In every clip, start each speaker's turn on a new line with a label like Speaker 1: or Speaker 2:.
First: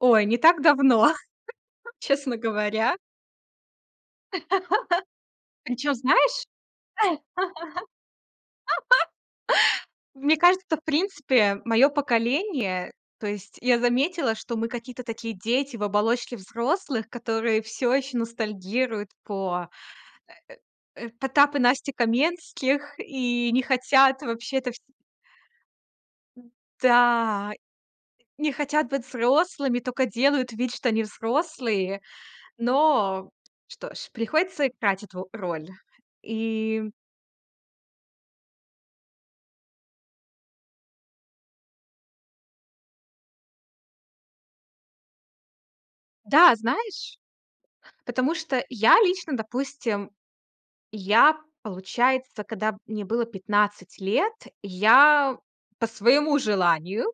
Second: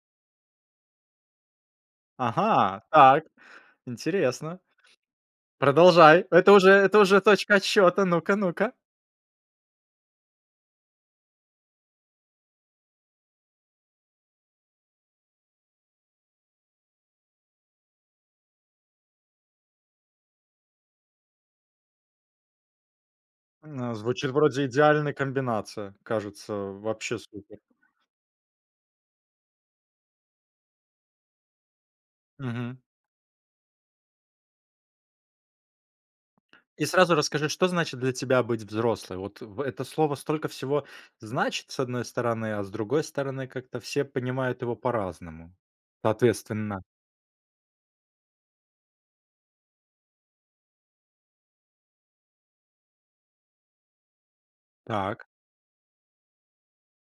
Speaker 1: Ой, не так давно, честно
Speaker 2: Ага,
Speaker 1: говоря.
Speaker 2: так, интересно.
Speaker 1: Причем,
Speaker 2: Продолжай,
Speaker 1: знаешь?
Speaker 2: это уже это уже точка отсчета, ну-ка, ну-ка.
Speaker 1: Мне кажется, в принципе, моё поколение, то есть я заметила, что мы какие-то такие дети в оболочке взрослых, которые всё ещё ностальгируют по, э э э, Потап и Настя Каменских и не
Speaker 2: М, а,
Speaker 1: хотят
Speaker 2: звучит
Speaker 1: вообще
Speaker 2: вроде
Speaker 1: это вс
Speaker 2: идеальная комбинация. Кажется, вообще
Speaker 1: Да.
Speaker 2: супер.
Speaker 1: Не хотят быть взрослыми, тока делают вид, что они взрослые.
Speaker 2: Мгм.
Speaker 1: Но что ж, приходится играть эту роль. И
Speaker 2: И сразу расскажи, что значит для тебя быть взрослой? Вот в это слово столько всего значит, с одной стороны, а с другой стороны, как-то все понимают его по-разному.
Speaker 1: Да,
Speaker 2: Соответственно
Speaker 1: знаешь, потому что я лично, допустим, я, получается, когда мне было 15 лет,
Speaker 2: Так.
Speaker 1: я по своему желанию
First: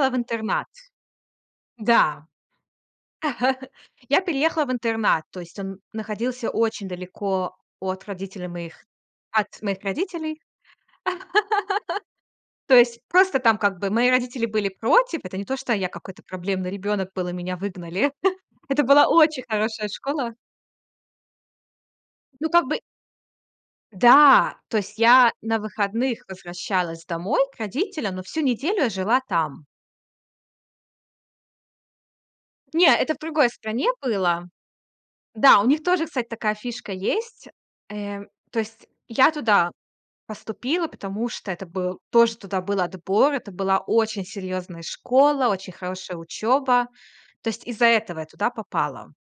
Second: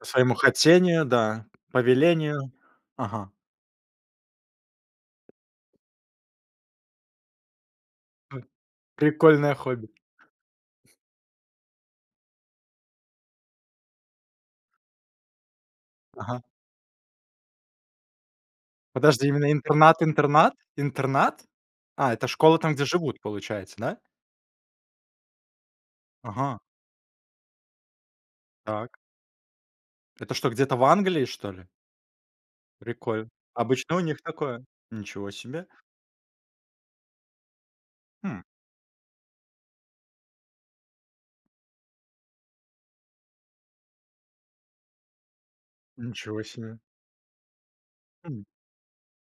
Speaker 2: По
Speaker 1: в
Speaker 2: своему
Speaker 1: интернат.
Speaker 2: хотению, да, по
Speaker 1: Да.
Speaker 2: велению. Ага.
Speaker 1: Я переехала в интернат, то есть он находился очень далеко от
Speaker 2: П
Speaker 1: родителей моих,
Speaker 2: прикольное
Speaker 1: от моих
Speaker 2: хобби.
Speaker 1: родителей. То есть, просто там как бы мои родители были против. Это не то, что я какой-то
Speaker 2: Ага.
Speaker 1: проблемный ребёнок был, и меня выгнали. Это была
Speaker 2: Подожди,
Speaker 1: очень
Speaker 2: именно
Speaker 1: хорошая
Speaker 2: интернат
Speaker 1: школа.
Speaker 2: интернат? Интернат? А, это
Speaker 1: Ну,
Speaker 2: школа
Speaker 1: как
Speaker 2: там,
Speaker 1: бы
Speaker 2: где живут, получается, да?
Speaker 1: Да, то есть я на выходных
Speaker 2: Ага.
Speaker 1: возвращалась домой к родителям, но всю неделю
Speaker 2: Так.
Speaker 1: я жила там.
Speaker 2: Это что, где-то в Англии что ли?
Speaker 1: Не, это в
Speaker 2: Прикольно.
Speaker 1: другой стране
Speaker 2: Обычно у них
Speaker 1: было
Speaker 2: такое. Ничего
Speaker 1: Да, у
Speaker 2: себе.
Speaker 1: них тоже, кстати, такая фишка есть. Э,
Speaker 2: Хм.
Speaker 1: то есть я туда поступила, потому что это был, тоже туда был отбор. Это была очень серьёзная школа, очень хорошая
Speaker 2: Ничего себе.
Speaker 1: учёба, то есть из-за этого я
Speaker 2: М.
Speaker 1: туда попала.